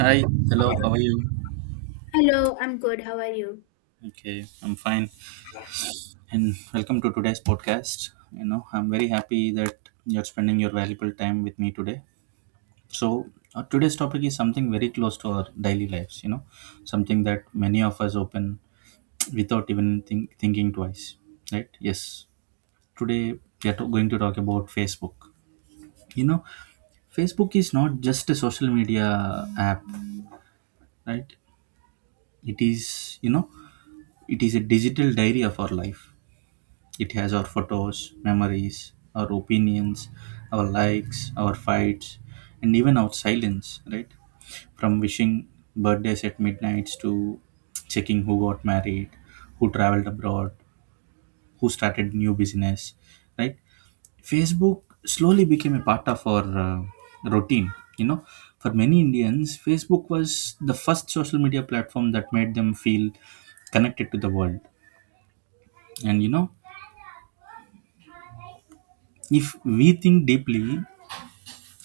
Hi, hello, how are you? Hello, I'm good. How are you? Okay, I'm fine. And welcome to today's podcast. You know, I'm very happy that you're spending your valuable time with me today. So, today's topic is something very close to our daily lives, you know, something that many of us open without even thinking twice, right? Yes. Today, going to talk about Facebook. You know, Facebook is not just a social media app, right? It is, you know, it is a digital diary of our life. It has our photos, memories, our opinions, our likes, our fights, and even our silence, right? From wishing birthdays at midnights to checking who got married, who traveled abroad, who started new business, right? Facebook slowly became a part of our routine, For many Indians, Facebook was the first social media platform that made them feel connected to the world. And you know, if we think deeply,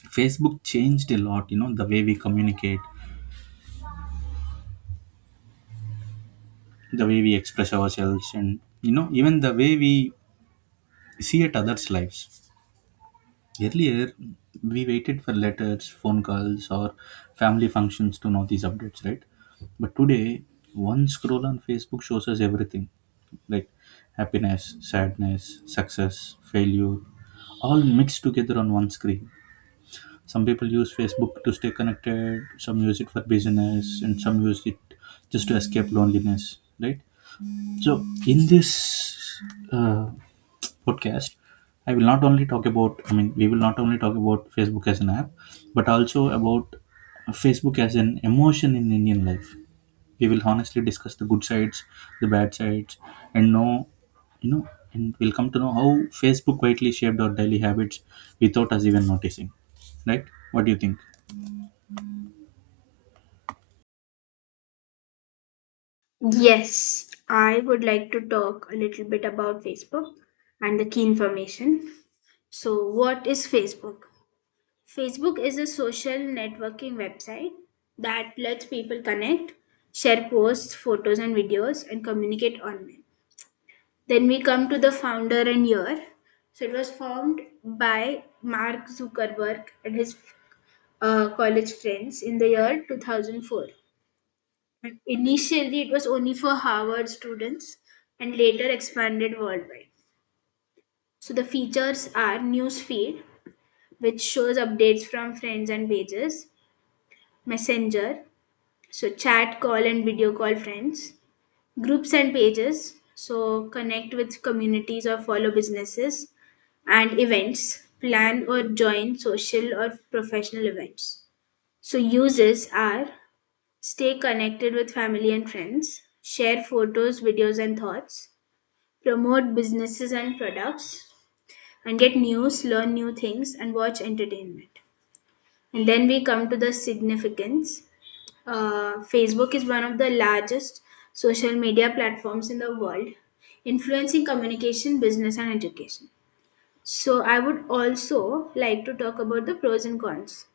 Facebook changed a lot, you know, the way we communicate, the way we express ourselves, and you know, even the way we see at others' lives. Earlier, we waited for letters, phone calls, or family functions to know these updates, right? But today, one scroll on Facebook shows us everything like happiness, sadness, success, failure, all mixed together on one screen. Some people use Facebook to stay connected, some use it for business, and some use it just to escape loneliness, right? So, in this uh, podcast, I mean, we will not only talk about Facebook as an app, but also about Facebook as an emotion in Indian life. We will honestly discuss the good sides, the bad sides, and know, you know, and we'll come to know how Facebook quietly shaped our daily habits without us even noticing, right? What do you think? Yes, I would like to talk a little bit about Facebook and the key information. So, what is Facebook? Facebook is a social networking website that lets people connect, share posts, photos, and videos, and communicate online. Then we come to the founder and year. So, it was formed by Mark Zuckerberg and his college friends in the year 2004. But initially, it was only for Harvard students and later expanded worldwide. So the features are newsfeed, which shows updates from friends and pages; messenger, so chat, call, and video call friends; groups and pages, so connect with communities or follow businesses; and events, plan or join social or professional events. So uses are: stay connected with family and friends. Share photos, videos, and thoughts. Promote businesses and products. And get news, learn new things, and watch entertainment. And then we come to the significance. Facebook is one of the largest social media platforms in the world, influencing communication, business, and education. So, I would also like to talk about the pros and cons.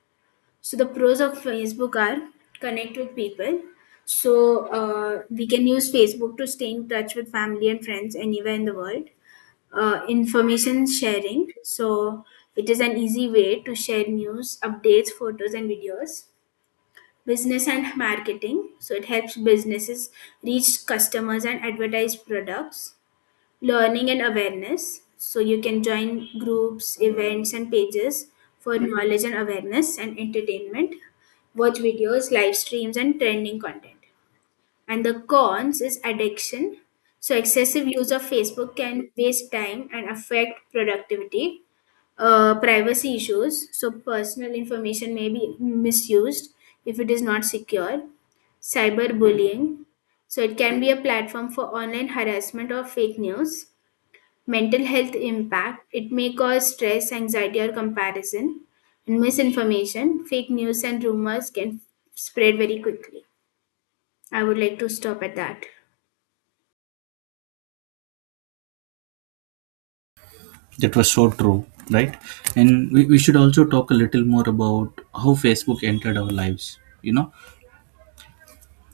So the pros of Facebook are: connect with people. So we can use Facebook to stay in touch with family and friends anywhere in the world. Information sharing. So it is an easy way to share news, updates, photos, and videos. Business and marketing. So it helps businesses reach customers and advertise products. Learning and awareness. So you can join groups, events, and pages for knowledge and awareness. And entertainment. Watch videos, live streams, and trending content. And the cons is addiction. So excessive use of Facebook can waste time and affect productivity. Privacy issues. So personal information may be misused if it is not secure. Cyberbullying. So it can be a platform for online harassment or fake news. Mental health impact, it may cause stress, anxiety, or comparison. And misinformation, fake news and rumors can spread very quickly. I would like to stop at that. That was so true, right? And we should also talk a little more about how Facebook entered our lives. You know,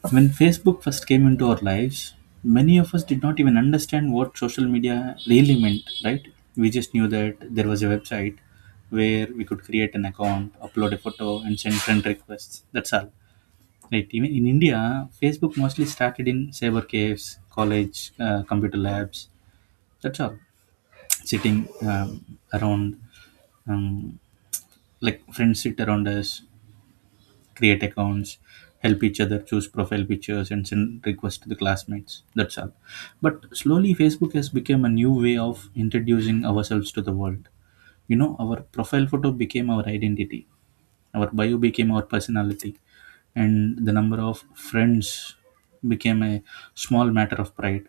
when Facebook first came into our lives, many of us did not even understand what social media really meant, right? We just knew that there was a website where we could create an account, upload a photo, and send friend requests. That's all. Right. Even in India, Facebook mostly started in cyber caves, college, computer labs. That's all. Sitting around um, like friends sit around us, create accounts, help each other choose profile pictures and send requests to the classmates. That's all. But slowly Facebook has become a new way of introducing ourselves to the world. You know, our profile photo became our identity, our bio became our personality, and the number of friends became a small matter of pride.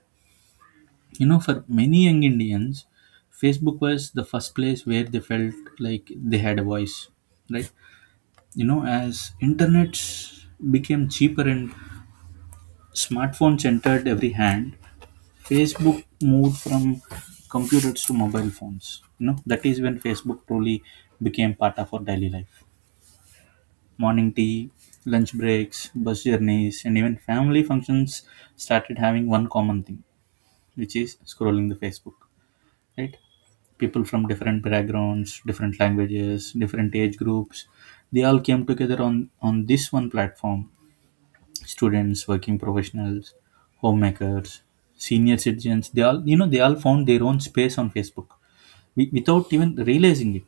You know, for many young Indians, Facebook was the first place where they felt like they had a voice, right? You know, as internets became cheaper and smartphones entered every hand, Facebook moved from computers to mobile phones. You know, that is when Facebook truly became part of our daily life. Morning tea, lunch breaks, bus journeys, and even family functions started having one common thing, which is scrolling the Facebook, right? People from different backgrounds, different languages, different age groups, they all came together on this one platform. Students, working professionals, homemakers, senior citizens, they all, you know, they all found their own space on Facebook. We, without even realizing it.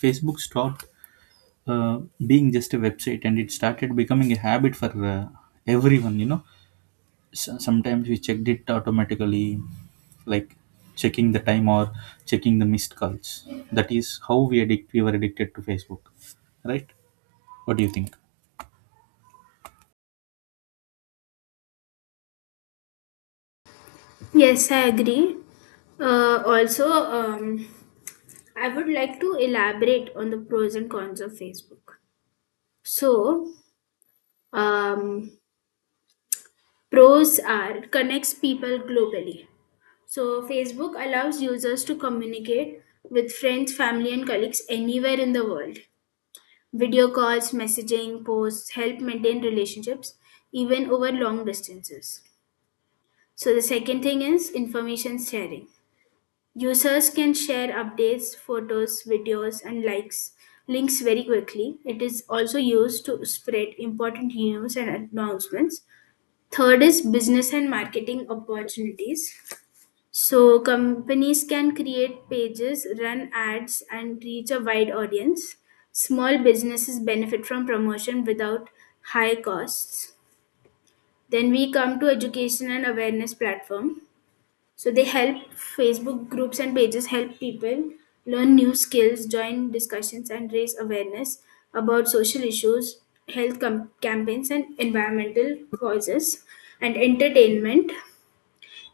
Facebook stopped uh, being just a website and it started becoming a habit for everyone, you know. Sometimes we checked it automatically, like checking the time or checking the missed calls. That is how we were addicted to Facebook, right? What do you think? Yes, I agree. Also, I would like to elaborate on the pros and cons of Facebook. So um, pros are: it connects people globally. So Facebook allows users to communicate with friends, family, and colleagues anywhere in the world. Video calls, messaging, posts help maintain relationships even over long distances. So, the second thing is information sharing. Users can share updates, photos, videos, and likes links very quickly. It is also used to spread important news and announcements. Third is business and marketing opportunities. So companies can create pages, run ads, and reach a wide audience. Small businesses benefit from promotion without high costs. Then we come to education and awareness platform. So they help Facebook groups and pages help people learn new skills, join discussions, and raise awareness about social issues, campaigns, and environmental causes. And entertainment.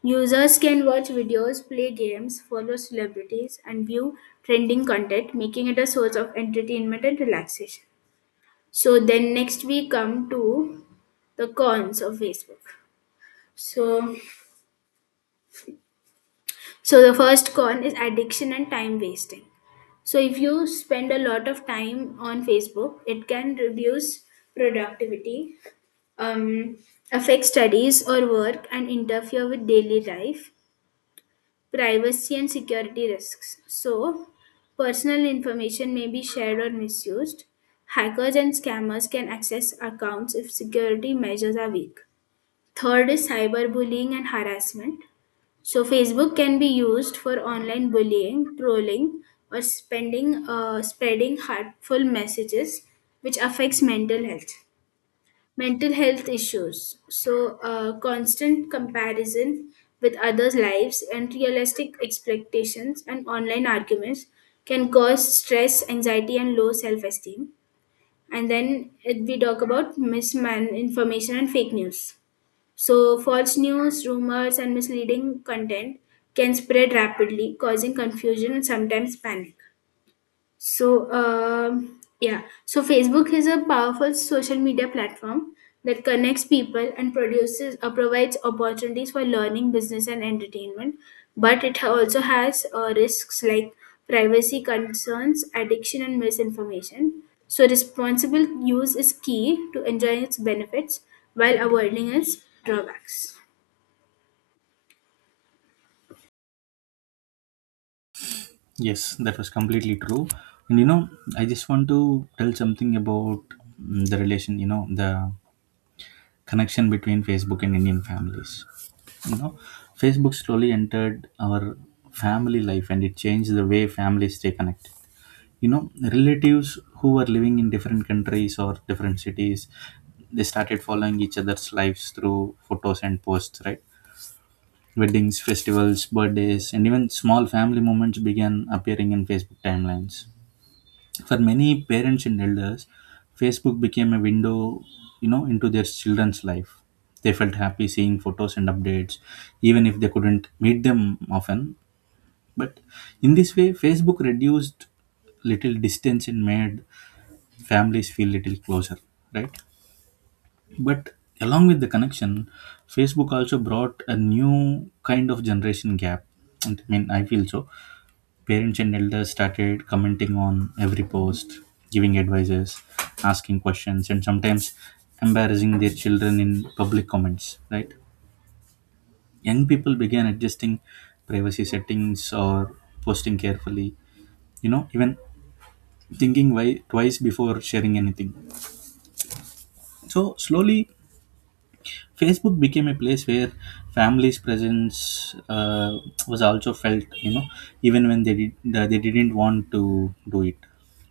Users can watch videos, play games, follow celebrities, and view trending content, making it a source of entertainment and relaxation. So, then next we come to the cons of Facebook. So, so, the first con is addiction and time wasting. So, if you spend a lot of time on Facebook, it can reduce productivity, um, affect studies or work, and interfere with daily life. Privacy and security risks. So, personal information may be shared or misused. Hackers and scammers can access accounts if security measures are weak. Third is cyberbullying and harassment. So, Facebook can be used for online bullying, trolling, or spreading hurtful messages, which affects mental health. Issues. So, constant comparison with others' lives, unrealistic expectations, and online arguments can cause stress, anxiety, and low self esteem. And then we talk about misman information and fake news. So, false news, rumors, and misleading content can spread rapidly, causing confusion and sometimes panic. So, so Facebook is a powerful social media platform that connects people and produces provides opportunities for learning, business, and entertainment. But it also has risks like privacy concerns, addiction, and misinformation. So, responsible use is key to enjoy its benefits while avoiding its drawbacks. Yes, that was completely true. And you know, I just want to tell something about the relation, you know, the connection between Facebook and Indian families. You know, Facebook slowly entered our family life and it changed the way families stay connected. You know, relatives who were living in different countries or different cities, they started following each other's lives through photos and posts, right? Weddings, festivals, birthdays, and even small family moments began appearing in Facebook timelines. For many parents and elders, Facebook became a window, you know, into their children's life. They felt happy seeing photos and updates, even if they couldn't meet them often. But in this way, Facebook reduced little distance and made families feel little closer, right? But along with the connection, Facebook also brought a new kind of generation gap. And I mean, I feel so. Parents and elders started commenting on every post, giving advices, asking questions, and sometimes embarrassing their children in public comments, right? Young people began adjusting privacy settings or posting carefully, you know, even thinking why, twice before sharing anything. So, slowly, Facebook became a place where families' presence was also felt, you know, even when they didn't want to do it.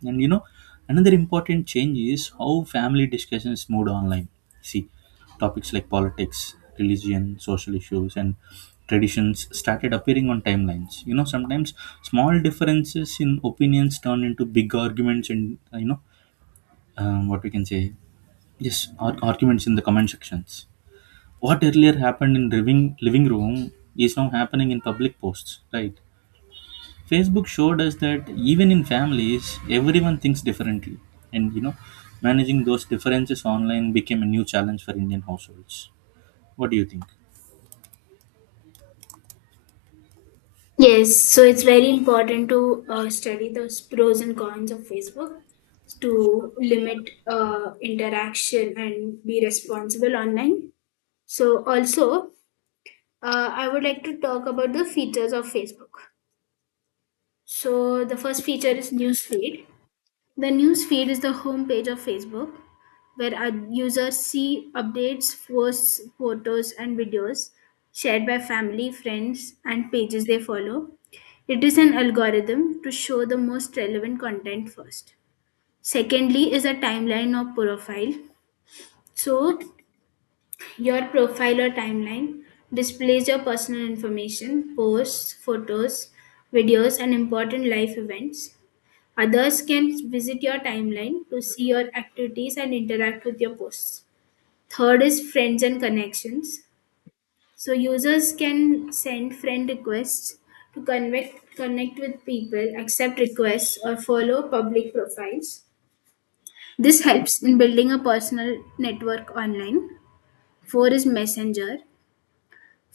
And you know, another important change is how family discussions moved online. See, topics like politics, religion, social issues, and traditions started appearing on timelines. You know, sometimes small differences in opinions turned into big arguments, and you know, what we can say, yes, arguments in the comment sections, what earlier happened in living room is now happening in public posts, right? Facebook showed us that even in families, everyone thinks differently. And, you know, managing those differences online became a new challenge for Indian households. What do you think? Yes, so it's very important to study those pros and cons of Facebook to limit interaction and be responsible online. So, also, I would like to talk about the features of Facebook. So, the first feature is newsfeed. The news feed is the homepage of Facebook, where our users see updates, posts, photos, and videos shared by family, friends, and pages they follow. It is an algorithm to show the most relevant content first. Secondly, is a timeline or profile. So, your profile or timeline displays your personal information, posts, photos, videos, and important life events. Others can visit your timeline to see your activities and interact with your posts. Third is friends and connections. So users can send friend requests to connect with people, accept requests, or follow public profiles. This helps in building a personal network online. Four is Messenger.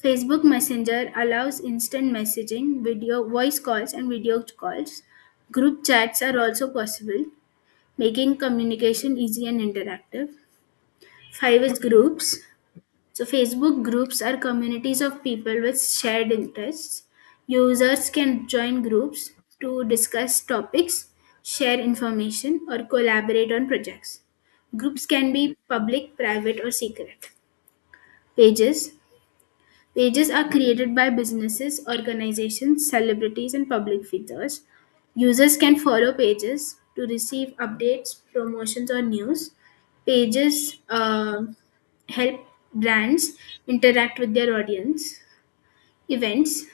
Facebook Messenger allows instant messaging, video, voice calls, and video calls. Group chats are also possible, making communication easy and interactive. Five is groups. So, Facebook groups are communities of people with shared interests. Users can join groups to discuss topics, share information, or collaborate on projects. Groups can be public, private, or secret. Pages. Pages are created by businesses, organizations, celebrities, and public figures. Users can follow pages to receive updates, promotions, or news. Pages help brands interact with their audience. Events: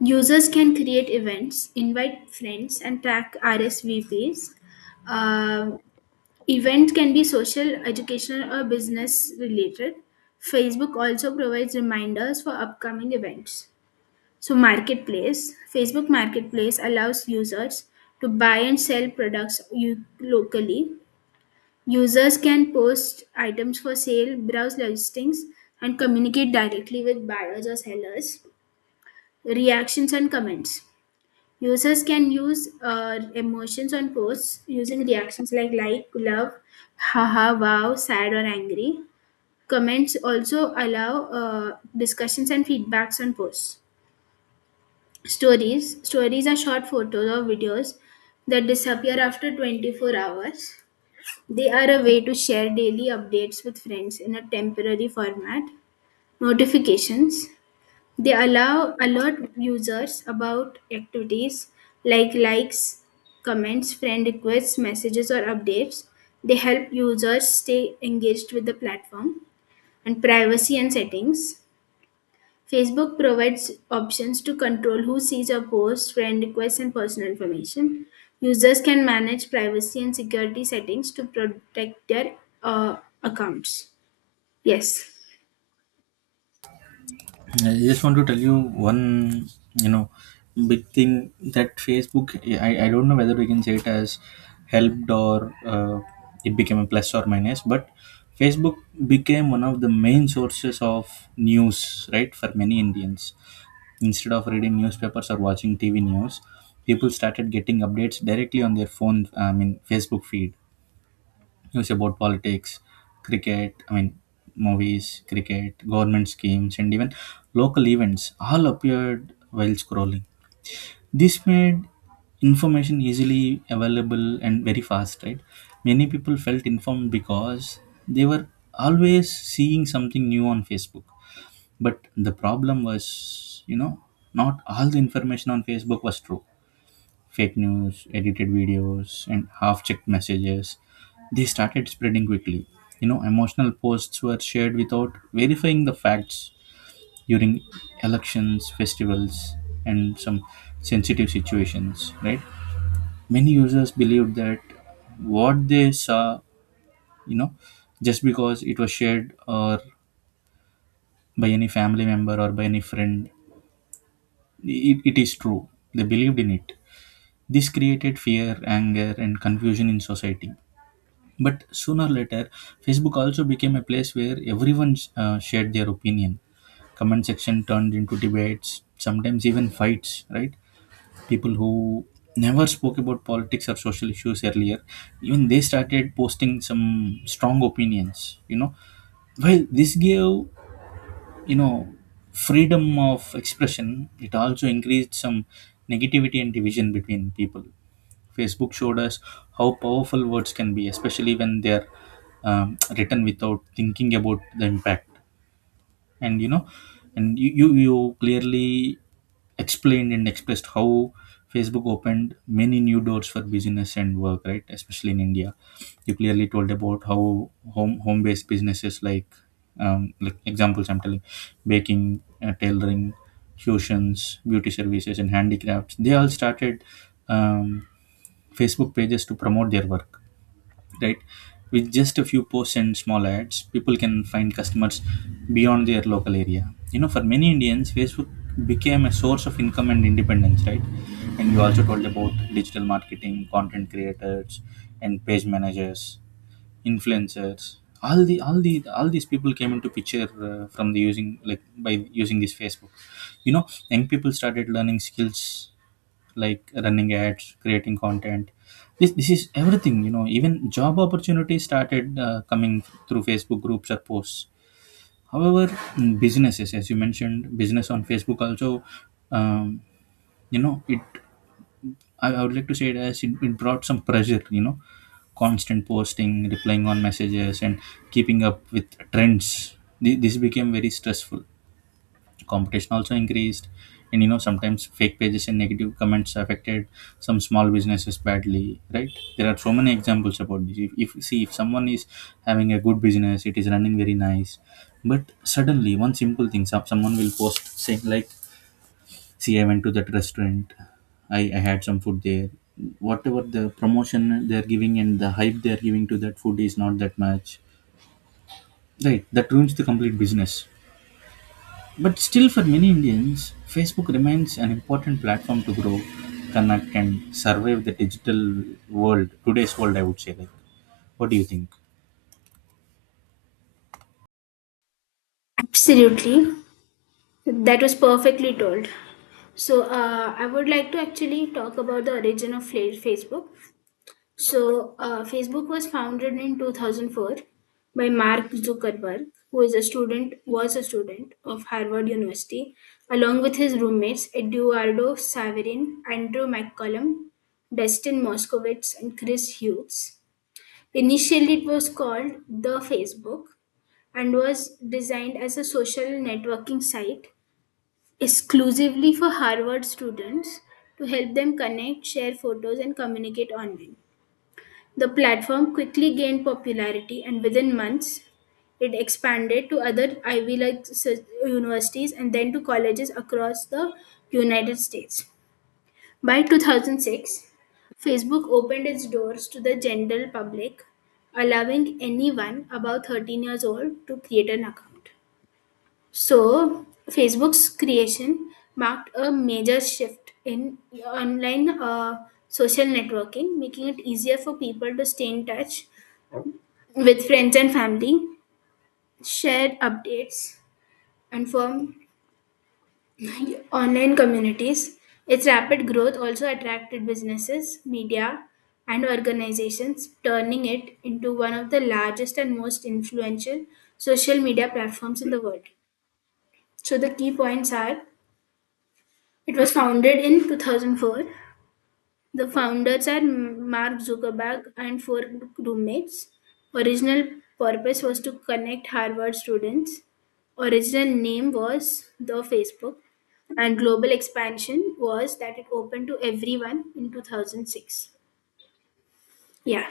users can create events, invite friends, and track RSVPs. Um, Events can be social, educational, or business related. Facebook also provides reminders for upcoming events. So, marketplace: Facebook Marketplace allows users to buy and sell products locally. Users can post items for sale, browse listings, and communicate directly with buyers or sellers. Reactions and comments. Users can use emotions on posts using reactions like, love, haha, wow, sad, or angry. Comments also allow discussions and feedbacks on posts. Stories. Stories are short photos or videos that disappear after 24 hours. They are a way to share daily updates with friends in a temporary format. Notifications. They allow alert users about activities like likes, comments, friend requests, messages, or updates. They help users stay engaged with the platform. And privacy and settings. Facebook provides options to control who sees your posts, friend requests, and personal information. Users can manage privacy and security settings to protect their uh, accounts. Yes, I just want to tell you one, you know, big thing that Facebook, I don't know whether we can say it as helped or it became a plus or minus, but Facebook became one of the main sources of news, right, for many Indians. Instead of reading newspapers or watching TV news, people started getting updates directly on their phone, I mean, Facebook feed. News about politics, cricket, I mean, movies, cricket, government schemes, and even local events all appeared while scrolling. This made information easily available and very fast, right? Many people felt informed because they were always seeing something new on Facebook. But the problem was, you know, not all the information on Facebook was true. Fake news, edited videos, and half checked messages, they started spreading quickly. You know, emotional posts were shared without verifying the facts during elections, festivals, and some sensitive situations, right? Many users believed that what they saw, you know, just because it was shared or by any family member or by any friend, it is true. They believed in it. This created fear, anger, and confusion in society. But sooner or later, Facebook also became a place where everyone shared their opinion. Comment section turned into debates, sometimes even fights, right? People who never spoke about politics or social issues earlier, even they started posting some strong opinions, you know. Well, this gave, you know, freedom of expression. It also increased some negativity and division between people. Facebook showed us how powerful words can be, especially when they are written without thinking about the impact. And you know, and you clearly explained and expressed how Facebook opened many new doors for business and work, right? Especially in India, you clearly told about how home based businesses like examples I'm telling, baking, tailoring, tuitions, beauty services, and handicrafts, they all started um, Facebook pages to promote their work, right? With just a few posts and small ads, people can find customers beyond their local area. You know, for many Indians, Facebook became a source of income and independence, right? And you also told about digital marketing, content creators, and page managers, influencers. All these people came into picture from the using like by using this Facebook. You know, young people started learning skills like running ads, creating content. This is everything, you know. Even job opportunities started coming through Facebook groups or posts. However, businesses, as you mentioned, business on Facebook also, um, you know, it I would like to say it as it brought some pressure, you know. Constant posting, replying on messages, and keeping up with trends. This became very stressful. Competition also increased. And you know, sometimes fake pages and negative comments affected some small businesses badly, right? There are so many examples about this. If see, if someone is having a good business, it is running very nice, but suddenly one simple thing, someone will post saying like, see, I went to that restaurant, I had some food there, whatever the promotion they're giving and the hype they're giving to that food is not that much, right? That ruins the complete business. But still, for many Indians, Facebook remains an important platform to grow, connect, and survive the digital world, today's world, I would say. Like, what do you think? absolutely. That was perfectly told. So, I would like to actually talk about the origin of Facebook. So, Facebook was founded in 2004 by Mark Zuckerberg, who is a student, was a student of Harvard University, along with his roommates Eduardo Saverin, Andrew McCollum, Dustin Moskovitz, and Chris Hughes. Initially, it was called The Facebook and was designed as a social networking site exclusively for Harvard students to help them connect, share photos, and communicate online. The platform quickly gained popularity, and within months it expanded to other Ivy League universities and then to colleges across the United States. By 2006, Facebook opened its doors to the general public, allowing anyone above 13 years old to create an account. So, Facebook's creation marked a major shift in online social networking, making it easier for people to stay in touch with friends and family, share updates, and form online communities. Its rapid growth also attracted businesses, media, and organizations, turning it into one of the largest and most influential social media platforms in the world. So, the key points are: it was founded in 2004. The founders are Mark Zuckerberg and four roommates. Original purpose was to connect Harvard students. Original name was The Facebook, and global expansion was that it opened to everyone in 2006. Yeah,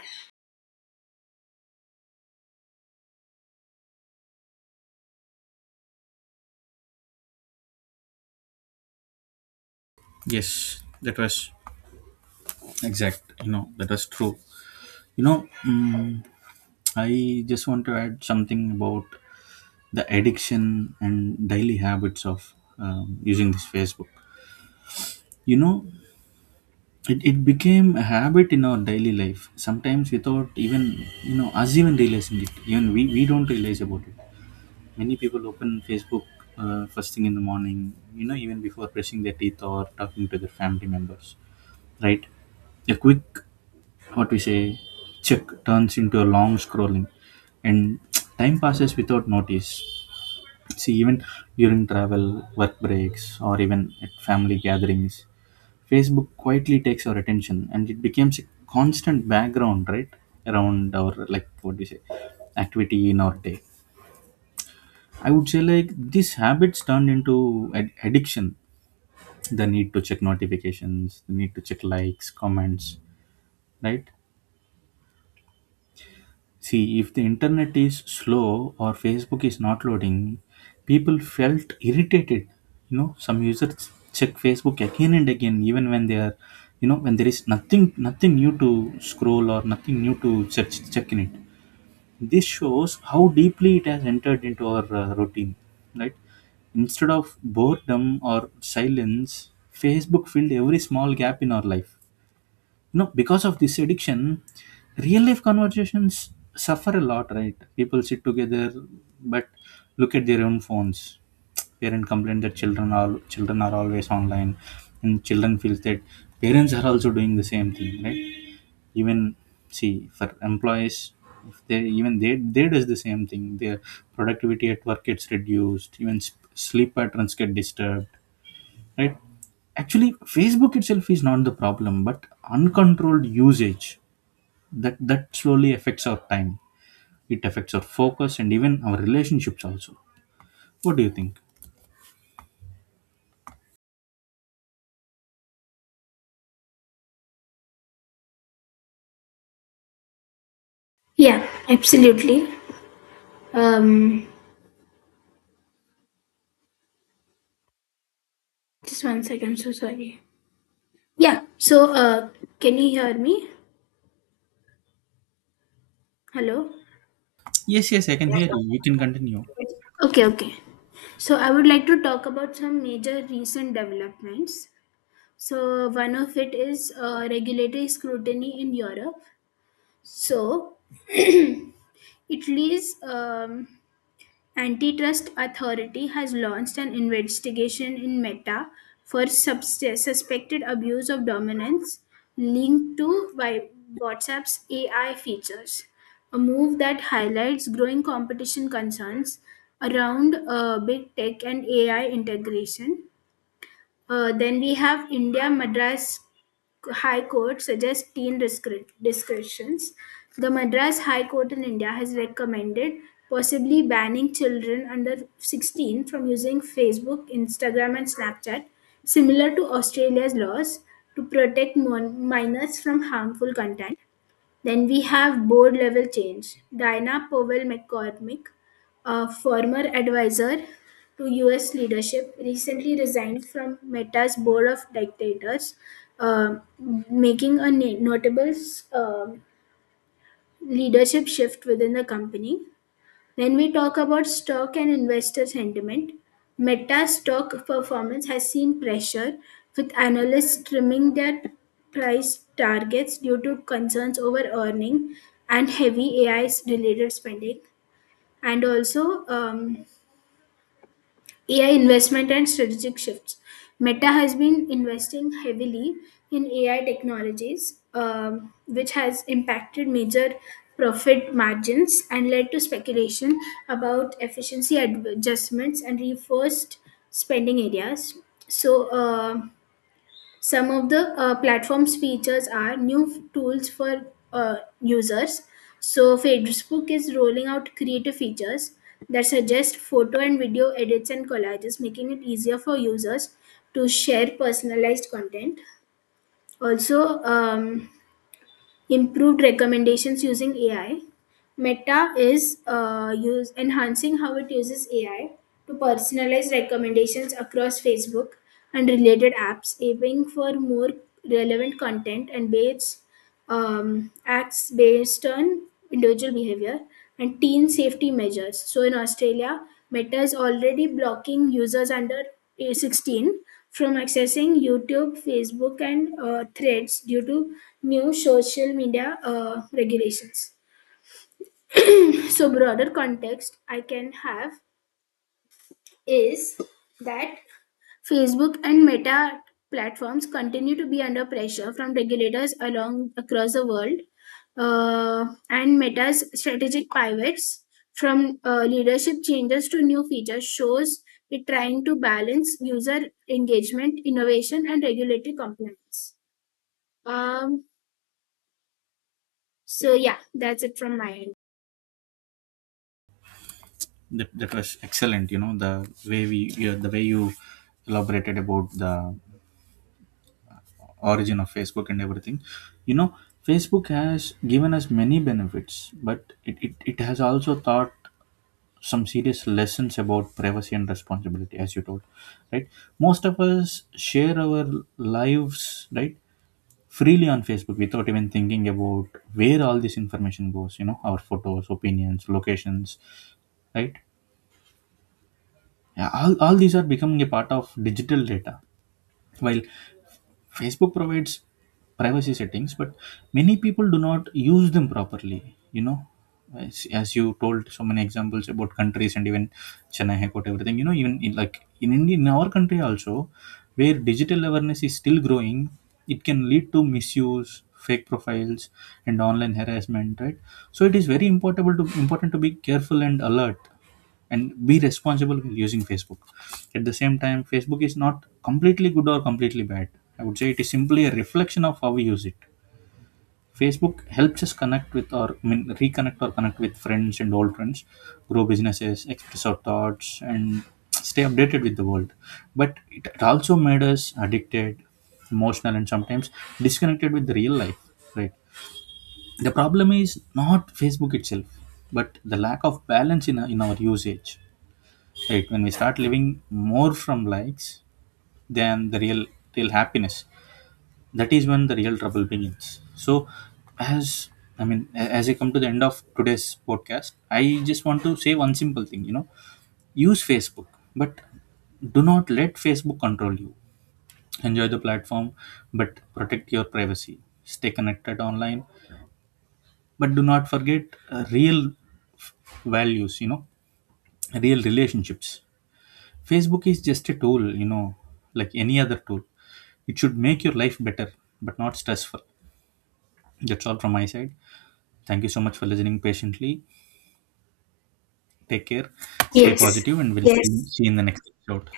Yes, that was exact. You know, that was true. You know, I just want to add something about the addiction and daily habits of using this Facebook. You know, it became a habit in our daily life, sometimes without even, you know, us even realizing it. Even we don't realize about it. Many people open Facebook first thing in the morning, you know, even before brushing their teeth or talking to their family members, right? A quick, what we say, check turns into a long scrolling and time passes without notice. See, even during travel, work breaks, or even at family gatherings, Facebook quietly takes our attention and it becomes a constant background, right? Around our, like, what do you say, activity in our day. I would say like these habits turned into addiction. The need to check notifications, the need to check likes, comments, right? See, if the internet is slow or Facebook is not loading, people felt irritated. You know, some users check Facebook again and again, even when they are, you know, when there is nothing new to scroll or nothing new to search, check in it. This shows how deeply it has entered into our routine, right? Instead of boredom or silence, Facebook filled every small gap in our life. You know, because of this addiction, real life conversations suffer a lot, right? People sit together but look at their own phones. Parents complain that children are always online, and children feels that parents are also doing the same thing, right? Even, see, for employees, if they does the same thing, their productivity at work gets reduced. Even sleep patterns get disturbed, right? Actually, Facebook itself is not the problem, but uncontrolled usage, that slowly affects our time. It affects our focus and even our relationships also. What do you think? yeah, absolutely. Um, just one second. I'm so sorry. Yeah. So, can you hear me? Hello. Yes, yes, I can hear you. You can continue. Okay, okay. So I would like to talk about some major recent developments. So one of it is regulatory scrutiny in Europe. So Italy's antitrust authority has launched an investigation in Meta for suspected abuse of dominance linked to by WhatsApp's AI features, a move that highlights growing competition concerns around big tech and AI integration. Then we have India Madras High Court suggests teen discretions. The Madras High Court in India has recommended possibly banning children under 16 from using Facebook, Instagram, and Snapchat, similar to Australia's laws to protect minors from harmful content. Then we have board level change. Diana Powell McCormick, a former advisor to US leadership, recently resigned from Meta's board of directors, uh, making a notable uh, leadership shift within the company. When we talk about stock and investor sentiment, Meta stock performance has seen pressure, with analysts trimming their price targets due to concerns over earning and heavy AI related spending, and also AI investment and strategic shifts. Meta has been investing heavily in AI technologies, which has impacted major profit margins and led to speculation about efficiency adjustments and reinforced spending areas. So, some of the platform's features are new tools for users. So, Facebook is rolling out creative features that suggest photo and video edits and collages, making it easier for users to share personalized content. Also, improved recommendations using AI. Meta is enhancing how it uses AI to personalize recommendations across Facebook and related apps, aiming for more relevant content and based acts based on individual behavior and teen safety measures. So in Australia, Meta is already blocking users under age 16 from accessing YouTube, Facebook, and threads due to new social media regulations. So, broader context I can have is that Facebook and Meta platforms continue to be under pressure from regulators along across the world, and Meta's strategic pivots from leadership changes to new features shows it trying to balance user engagement, innovation, and regulatory compliance. Um, so yeah, that's it from my end. That was excellent. You know, the way we, yeah, the way you elaborated about the origin of Facebook and everything, you know, Facebook has given us many benefits, but it has also taught some serious lessons about privacy and responsibility, as you told, right? Most of us share our lives, right, freely on Facebook without even thinking about where all this information goes. You know, our photos, opinions, locations, right? Yeah, all these are becoming a part of digital data. While Facebook provides privacy settings, but many people do not use them properly. You know, as you told so many examples about countries and even Chennai High Court, everything. You know, even in, like in India, in our country also, where digital awareness is still growing, it can lead to misuse, fake profiles, and online harassment. Right. So it is very important to be careful and alert and be responsible when using Facebook. At the same time, Facebook is not completely good or completely bad. I would say it is simply a reflection of how we use it. Facebook helps us connect with, or I mean, reconnect or connect with friends and old friends, grow businesses, express our thoughts, and stay updated with the world, but it also made us addicted, emotional, and sometimes disconnected with the real life, right? The problem is not Facebook itself, but the lack of balance in, our usage. Right, when we start living more from likes than the real happiness, that is when the real trouble begins. So, as I mean, as I come to the end of today's podcast, I just want to say one simple thing. You know, use Facebook, but do not let Facebook control you. Enjoy the platform, but protect your privacy. Stay connected online, but do not forget real f- values. You know, real relationships. Facebook is just a tool, you know, like any other tool. It should make your life better, but not stressful. That's all from my side. Thank you so much for listening patiently. Take care, stay Yes, positive, and we'll yes. see you in the next episode.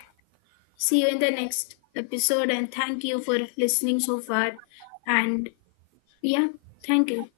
See you in the next episode, and thank you for listening so far. And yeah, thank you.